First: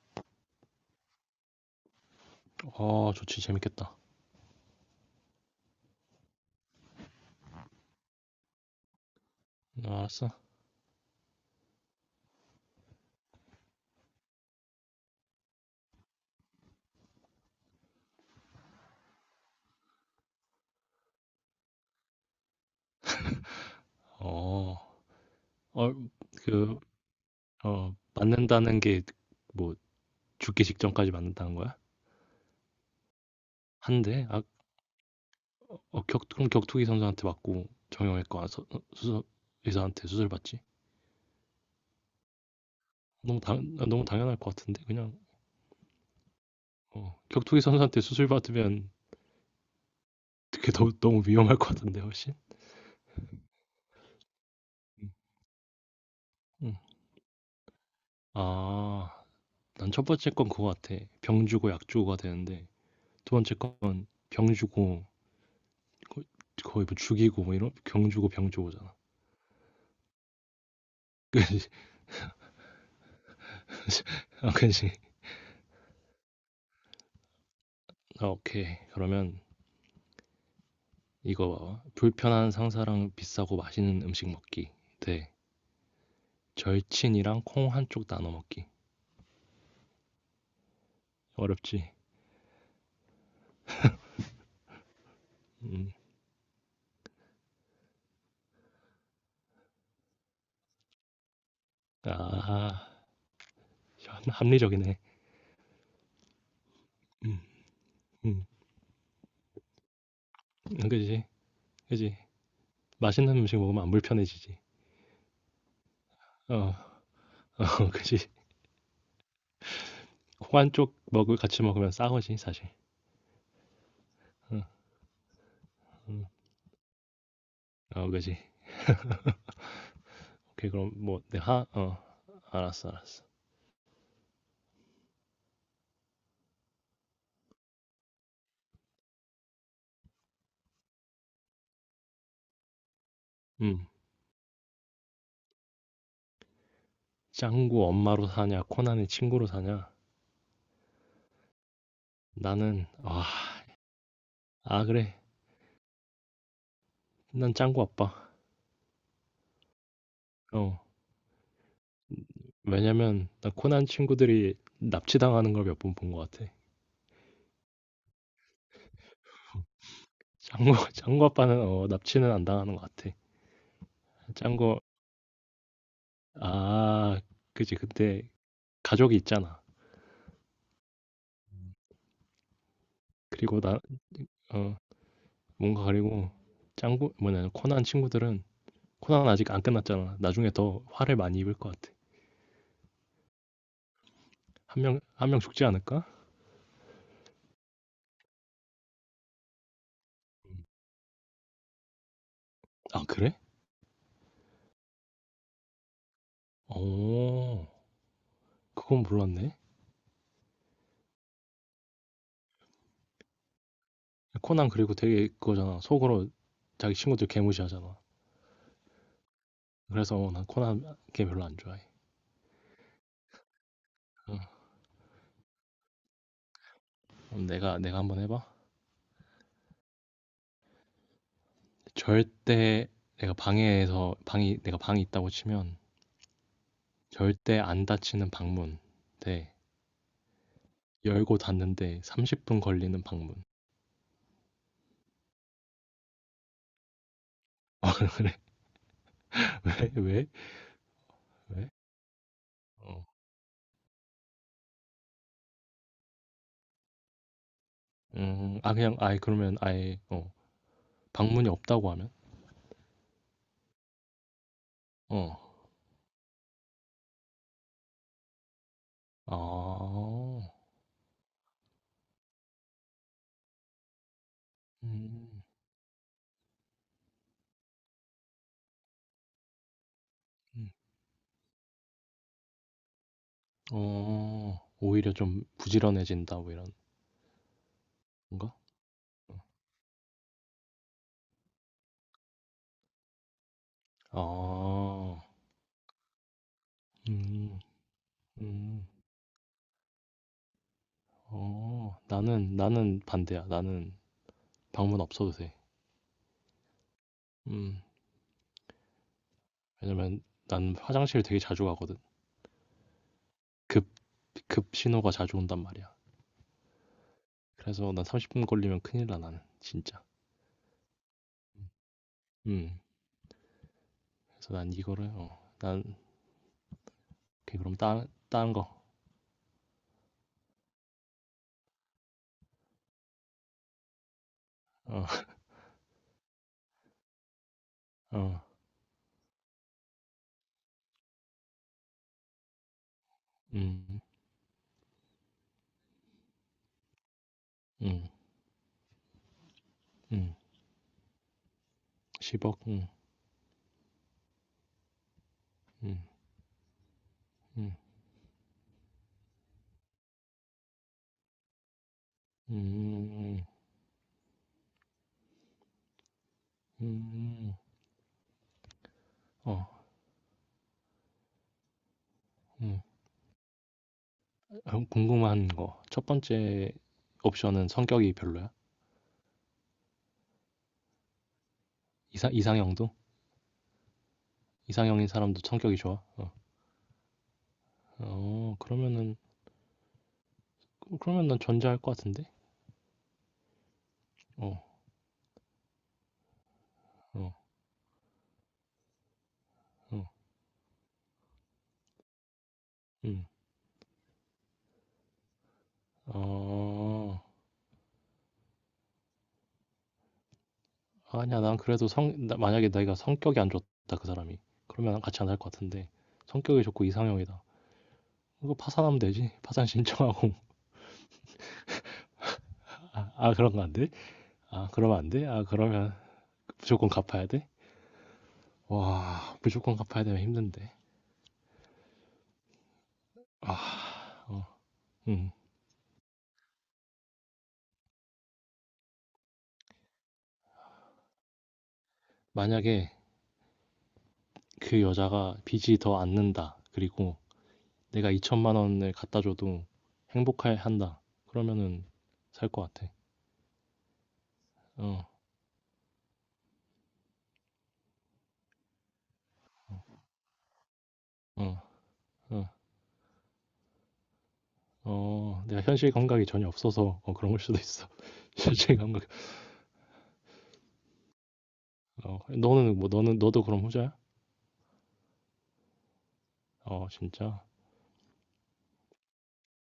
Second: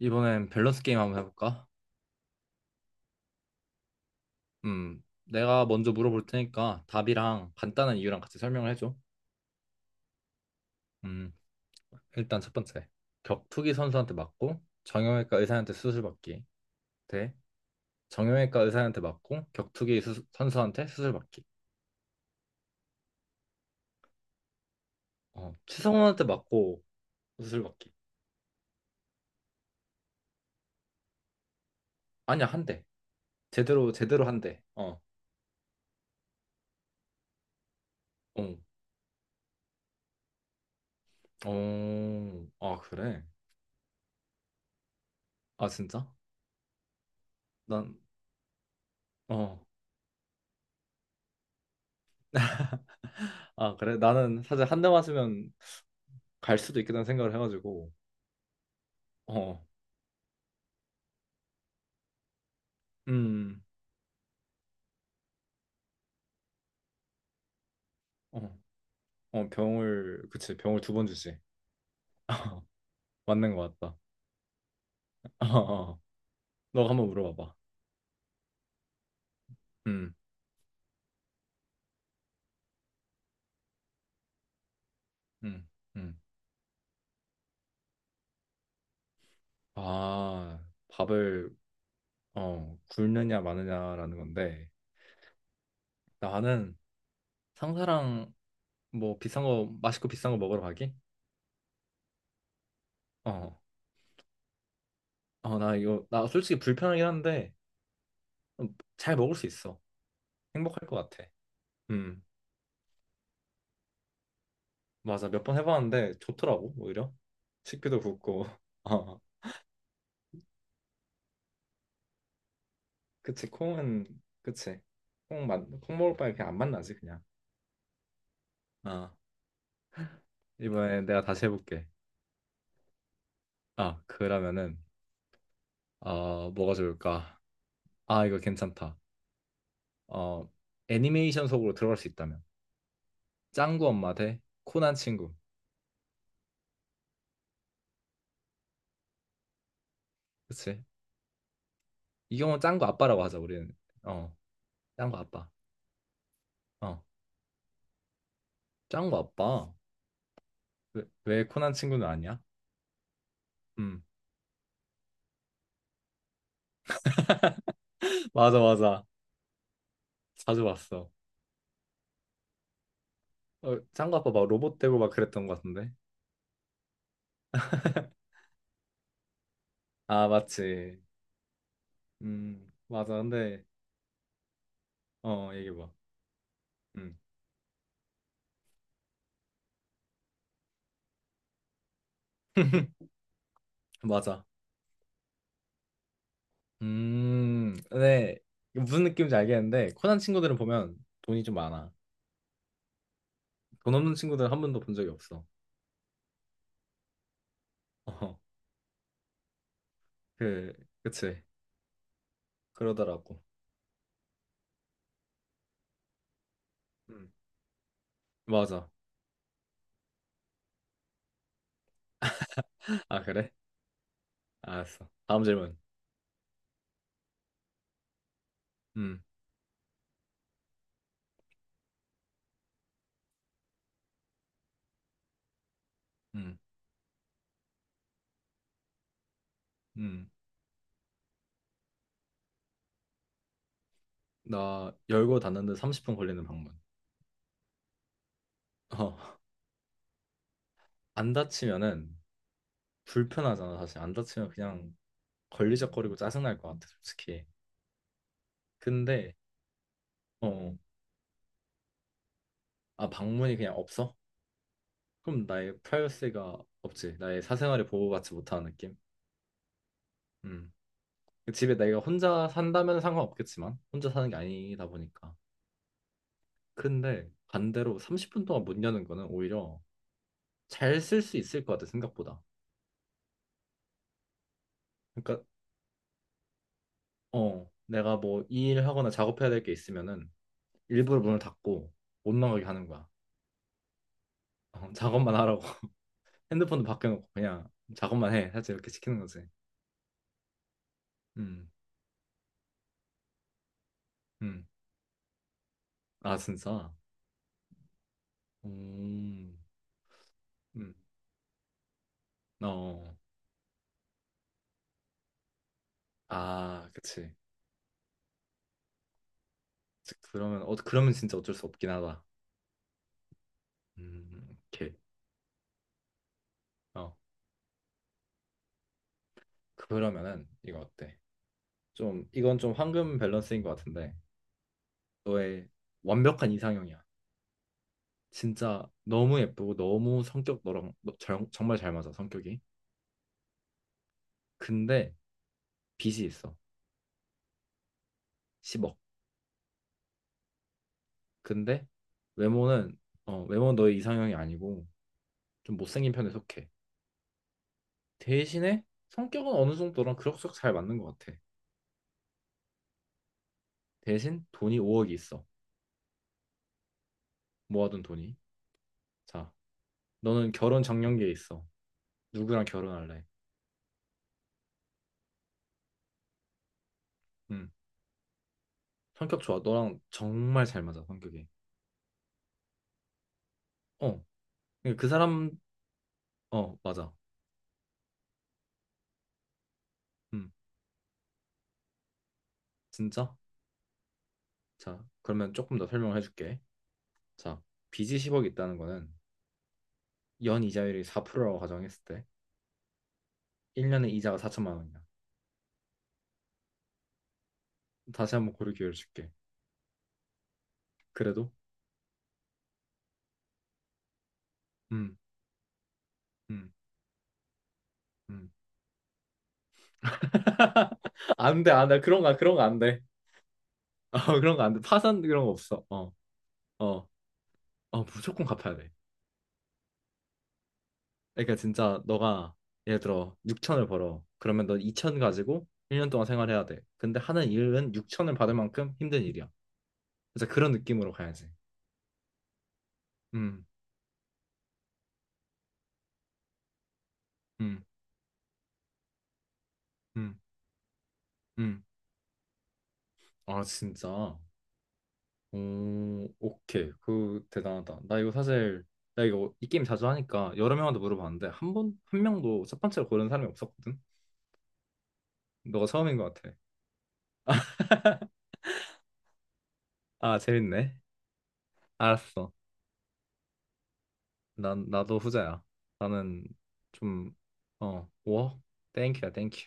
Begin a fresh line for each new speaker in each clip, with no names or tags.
이번엔 밸런스 게임 한번 해볼까?
어, 좋지, 재밌겠다.
내가 먼저 물어볼 테니까 답이랑 간단한 이유랑 같이 설명을 해줘.
어, 알았어.
음, 일단 첫 번째. 격투기 선수한테 맞고 정형외과 의사한테 수술받기. 대 정형외과 의사한테 맞고 격투기 선수한테 수술받기.
어, 어,
최성원한테
그,
맞고 수술받기.
맞는다는 게, 뭐, 죽기 직전까지 맞는다는 거야?
아니야, 한 대. 제대로
한대?
한
아,
대. 어,
그럼 격투기 선수한테 맞고,
어,
정형외과 의사한테 수술 받지?
어, 아, 그래?
너무 당연할 것 같은데, 그냥.
아, 진짜?
격투기
난,
선수한테 수술 받으면,
어.
그게 너무 위험할 것 같은데, 훨씬?
아, 그래? 나는 사실 한 대
응.
맞으면 갈
응.
수도 있겠다는 생각을 해가지고
아,
어.
난 첫 번째 건 그거 같아. 병 주고 약 주고가 되는데, 두 번째
음,
건 병 주고 거의, 거의 뭐 죽이고 뭐 이런 경 주고 병
어,
주고잖아.
어, 병을, 그치, 병을 두 번 주지. 맞는 것 같다.
아, 그지.
어, 어. 너가 한번 물어봐봐.
아, 오케이. 그러면
음,
이거 봐봐. 불편한 상사랑 비싸고 맛있는 음식 먹기 대
음, 음.
절친이랑 콩 한쪽 나눠 먹기.
아, 밥을
어렵지.
굶느냐 마느냐라는 건데,
음.
나는 상사랑 뭐 비싼 거, 맛있고 비싼 거 먹으러 가기?
아,
어,
합리적이네.
어, 나 이거, 나 솔직히 불편하긴
음.
한데
음.
잘 먹을 수 있어. 행복할 것 같아.
그지. 그지.
음.
맛있는 음식 먹으면 안 불편해지지.
맞아, 몇 번 해봤는데 좋더라고
어.
오히려.
어,
식비도
그지.
붓고. 어,
콩 한쪽 먹을 같이 먹으면 싸거지 사실.
그치 콩은,
어,
그치, 콩만콩 먹을
음.
바에 그냥 안 만나지, 그냥.
어, 그지.
아,
오케이, 그럼
이번에
뭐
내가 다시
내가 하-
해볼게.
어 알았어, 알았어.
아, 그러면은 뭐가 좋을까. 아, 이거 괜찮다. 어, 애니메이션 속으로 들어갈 수 있다면 짱구
음.
엄마 대 코난 친구.
짱구 엄마로 사냐, 코난의 친구로 사냐?
그치, 이 경우 는 짱구
나는,
아빠라고
아,
하자, 우리는. 어, 짱구
그래.
아빠. 어,
난 짱구 아빠.
짱구 아빠.
어.
왜, 왜 코난 친구는 아니야?
왜냐면 나 코난
음.
친구들이 납치당하는 걸 몇 번 본 것 같아.
맞아, 맞아. 자주
짱구,
봤어.
짱구 아빠는, 납치는 안 당하는 것 같아.
어, 짱구 아빠 막 로봇
짱구,
되고 막 그랬던 것 같은데.
아, 그지. 근데 가족이 있잖아.
아, 맞지. 맞아.
그리고
근데,
나, 어,
어,
뭔가
얘기해봐.
그리고,
음,
코난 친구들은, 코난 아직 안 끝났잖아. 나중에 더 화를 많이 입을 것 같아.
맞아.
한 명, 한 명 죽지 않을까?
근데 이 무슨 느낌인지 알겠는데, 코난 친구들은 보면 돈이 좀 많아.
아, 그래?
돈 없는 친구들은 한 번도 본 적이 없어.
어,
어,
그건 몰랐네.
그, 그치. 그러더라고.
코난 그리고 되게 그거잖아. 속으로 자기 친구들
음,
개무시하잖아.
맞아.
그래서 난 코난 게임 별로 안 좋아해.
아, 그래?
어,
알았어. 다음 질문.
그럼 내가 한번 해봐.
음,
절대 내가 방에서 방이 내가 방이 있다고 치면
음,
절대 안 닫히는 방문 대
음.
열고 닫는데 30분 걸리는 방문.
나 열고 닫는데 30분 걸리는 방문. 어,
그래, 왜? 왜?
안
왜?
다치면은
어.
불편하잖아, 사실. 안 다치면 그냥 걸리적거리고 짜증날 것 같아, 솔직히.
아, 그냥 아예
근데
그러면 아예 어
어,
방문이 없다고 하면.
아, 방문이 그냥 없어?
어.
그럼 나의 프라이버시가 없지. 나의 사생활이 보호받지 못하는 느낌.
아.
음. 집에 내가 혼자 산다면 상관없겠지만 혼자 사는 게 아니다
음.
보니까. 근데 반대로 30분 동안 못 여는 거는 오히려
음.
잘 쓸 수 있을 것 같아, 생각보다.
어. 오히려 좀
그러니까
부지런해진다, 뭐 이런
어, 내가 뭐
건가?
일 하거나 작업해야 될 게 있으면은 일부러 문을 닫고 못 나가게 하는 거야. 어,
아.
작업만 하라고. 핸드폰도 밖에 놓고
음.
그냥 작업만 해. 사실
음.
이렇게 시키는 거지. 음,
어. 나는 반대야. 나는
음.
방문 없어도 돼.
아, 진짜?
음.
음,
왜냐면 난
음.
화장실 되게 자주 가거든.
어.
급, 급 신호가 자주 온단 말이야.
아, 그치.
그래서 난 30분 걸리면 큰일 나, 나는. 진짜.
즉, 그러면, 어, 그러면 진짜 어쩔 수 없긴 하다.
음. 그래서 난
오케이. 어,
오케이, 그럼 딴 거.
그러면은, 이거 어때? 좀, 이건 좀 황금 밸런스인 것 같은데,
어,
너의 완벽한 이상형이야.
어.
진짜 너무 예쁘고, 너무 성격 너랑 너, 정, 정말 잘 맞아, 성격이.
음,
근데, 빚이 있어.
음,
10억.
음.
근데,
10억.
외모는, 어, 외모는 너의 이상형이 아니고, 좀
음,
못생긴 편에 속해.
음,
대신에 성격은 어느 정도랑 그럭저럭 잘 맞는 것 같아.
음, 음,
대신 돈이 5억이 있어.
음,
모아둔 돈이. 자,
어,
너는 결혼 작년기에 있어. 누구랑 결혼할래?
궁금한 거. 첫 번째
응.
옵션은 성격이 별로야?
성격 좋아. 너랑 정말 잘 맞아, 성격이.
이상형도?
어. 그러니까 그
이상형인 사람도
사람,
성격이 좋아? 어,
어, 맞아.
어, 그러면은,
응.
그러면 난 전자할 것 같은데?
진짜?
어,
자, 그러면 조금 더 설명을 해줄게.
어,
자, 빚이 10억 있다는 거는
어,
연 이자율이 4%라고 가정했을 때
음.
1년에 이자가 4천만 원이야.
어,
다시 한번 고를 기회를 줄게.
아니야.
그래도?
난 그래도 만약에 내가 성격이 안 좋다, 그 사람이. 그러면
음,
같이 안 할 것 같은데. 성격이
음,
좋고 이상형이다.
음.
이거 파산하면 되지. 파산 신청하고.
안 돼, 안 돼. 그런 거, 그런 거 안 돼.
그런 거 안 돼?
어, 그런 거
아,
안 돼.
그러면 안
파산
돼? 아,
그런 거 없어.
그러면
어,
무조건
어,
갚아야 돼?
어, 무조건 갚아야 돼.
와, 무조건 갚아야 되면 힘든데.
그러니까 진짜 너가 예를 들어 6천을 벌어. 그러면 너 2천
음.
가지고 1년 동안 생활해야 돼. 근데 하는 일은 6천을 받을 만큼 힘든 일이야. 그래서 그런 느낌으로 가야지.
만약에
음,
그 여자가 빚이 더 안는다. 그리고
음,
내가 2천만 원을 갖다 줘도
음,
행복해 한다.
음.
그러면은 살 것 같아.
아, 진짜.
어,
오, 오케이. 그 대단하다. 나 이거 사실 나 이거 이 게임 자주 하니까 여러 명한테 물어봤는데
어,
한 번, 한
어,
명도 첫 번째로 고르는 사람이 없었거든.
어. 내가
너가
현실
처음인
감각이
것
전혀
같아.
없어서 어, 그런 걸 수도 있어. 현실 감각.
아, 재밌네.
어,
알았어.
너는 뭐 너는 너도 그럼 후자야?
난, 나도 후자야. 나는
어,
좀,
진짜.
어, 워? 땡큐야, 땡큐.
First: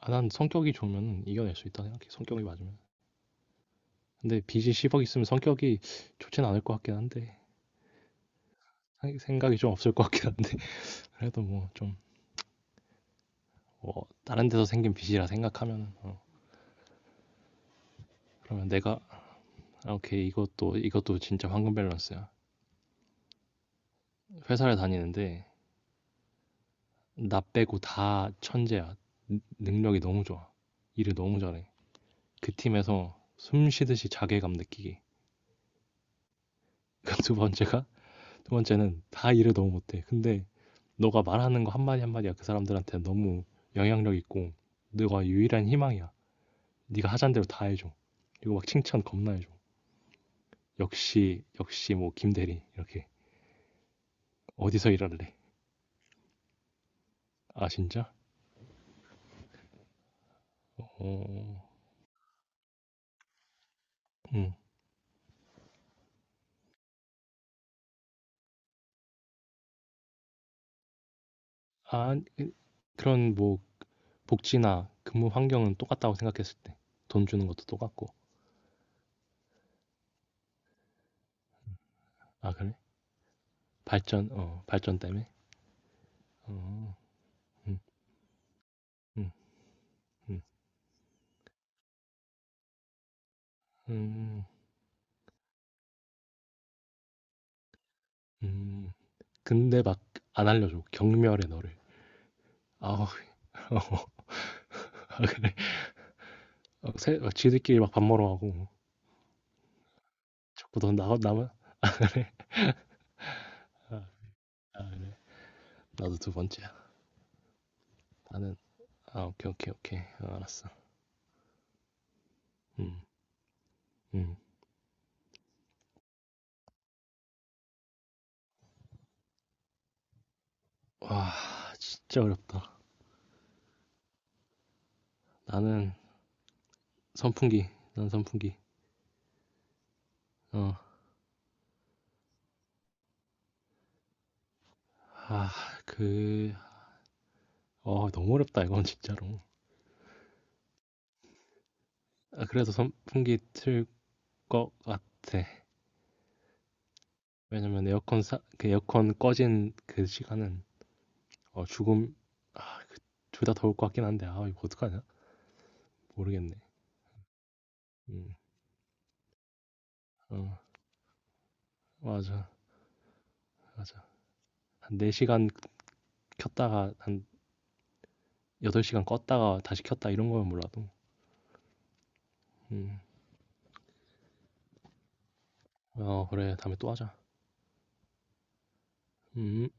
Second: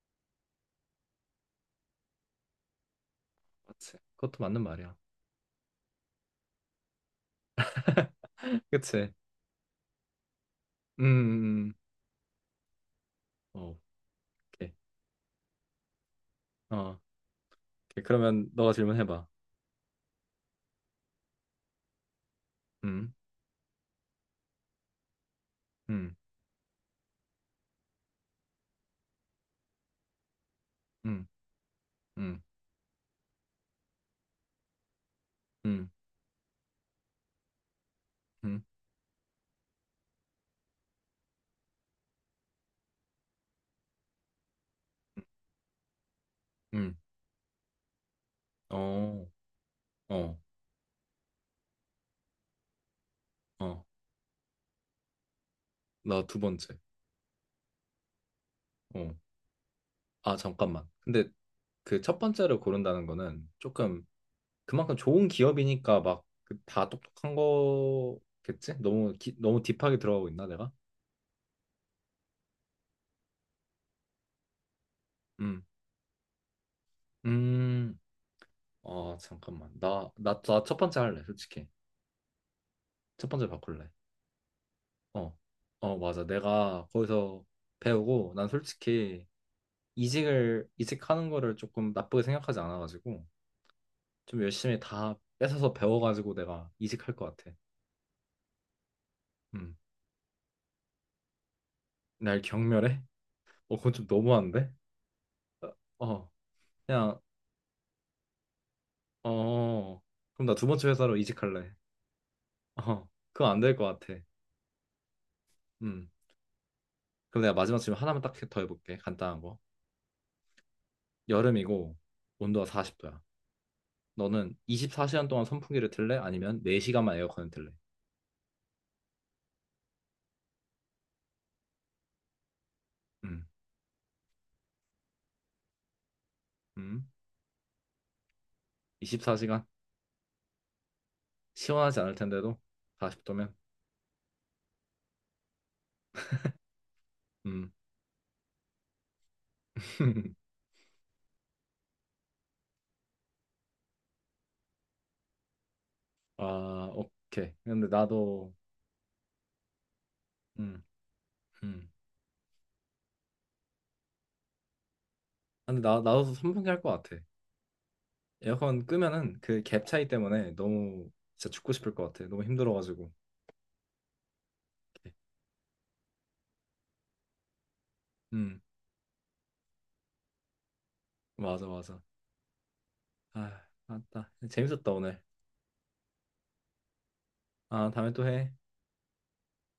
아, 난 성격이 좋으면 이겨낼 수 있다 생각해. 성격이 맞으면.
그지, 그것도
근데
맞는
빚이
말이야.
10억 있으면 성격이 좋진 않을 것 같긴 한데
그치?
생각이 좀 없을 것 같긴 한데.
음,
그래도
음,
뭐
음.
좀
어,
뭐 다른 데서
오케이.
생긴 빚이라 생각하면. 어,
어, 오케이. 그러면
그러면
너가
내가.
질문해봐.
아, 오케이. 이것도 이것도 진짜 황금 밸런스야.
음,
회사를 다니는데
음,
나 빼고 다 천재야. 능력이 너무 좋아. 일을
음,
너무 잘해.
음,
그 팀에서 숨 쉬듯이 자괴감 느끼기.
음,
그두 번째가 두
음,
번째는 다 일을 너무 못해. 근데 너가 말하는 거 한마디 한마디가 그 사람들한테 너무 영향력 있고 너가 유일한 희망이야.
음.
네가 하자는 대로 다 해줘. 그리고 막 칭찬
어,
겁나 해줘.
어,
역시 역시 뭐 김대리 이렇게.
어.
어디서 일할래?
나 두 번째.
아, 진짜?
어. 아, 잠깐만. 근데
어,
그 첫 번째를 고른다는 거는 조금
음.
그만큼 좋은 기업이니까 막 그 다 똑똑한 거겠지? 너무 기, 너무 딥하게 들어가고 있나 내가?
아, 그런 뭐 복지나 근무
음.
환경은 똑같다고 생각했을 때. 돈 주는 것도
음,
똑같고.
아, 잠깐만. 나, 나, 나 첫 번째 할래, 솔직히.
아, 그래?
첫 번째 바꿀래.
발전 때문에?
어, 어, 맞아. 내가
어,
거기서
음,
배우고, 난 솔직히
음, 음,
이직을, 이직하는 거를 조금 나쁘게 생각하지 않아가지고, 좀
음,
열심히 다 뺏어서 배워가지고 내가 이직할 것 같아.
음.
음,
근데 막 안 알려줘. 경멸해, 너를.
날 경멸해?
아우,
어, 그건 좀 너무한데?
아, 그래.
어,
어,
그냥,
지들끼리 막 밥 먹으러 가고.
어, 그럼 나 두
자꾸
번째
너 나,
회사로
나만.
이직할래. 어, 그건 안 될 것
아,
같아.
그래.
음,
나도 두 번째야.
그럼 내가 마지막 질문 하나만 딱
나는,
더 해볼게. 간단한
오케이,
거.
오케이, 오케이. 어, 알았어.
여름이고 온도가
음,
40도야.
음.
너는 24시간 동안 선풍기를 틀래? 아니면 4시간만 에어컨을 틀래?
와, 진짜 어렵다.
음,
나는
음.
선풍기. 난 선풍기.
24시간
어.
시원하지 않을 텐데도 40도면
아 그
음.
너무 어렵다, 이건 진짜로. 아, 그래도 선풍기 틀 것 같아.
아, 오케이.
왜냐면
근데 나도
에어컨 꺼진 그 시간은
음,
어
음.
죽음. 아, 둘 다 더울 것 같긴 한데. 아, 이거 어떡하냐?
근데 나, 나도
모르겠네.
선풍기 할 것 같아.
음.
에어컨 끄면은 그 갭 차이
어,
때문에 너무 진짜 죽고 싶을 것 같아. 너무
맞아.
힘들어가지고.
맞아. 한 4시간 시간 켰다가 한
음,
8시간 시간 껐다가 다시 켰다, 이런 거면 몰라도.
맞아, 맞아.
음.
아, 맞다. 재밌었다 오늘.
어, 그래, 다음에 또 하자.
아, 다음에 또 해.
음.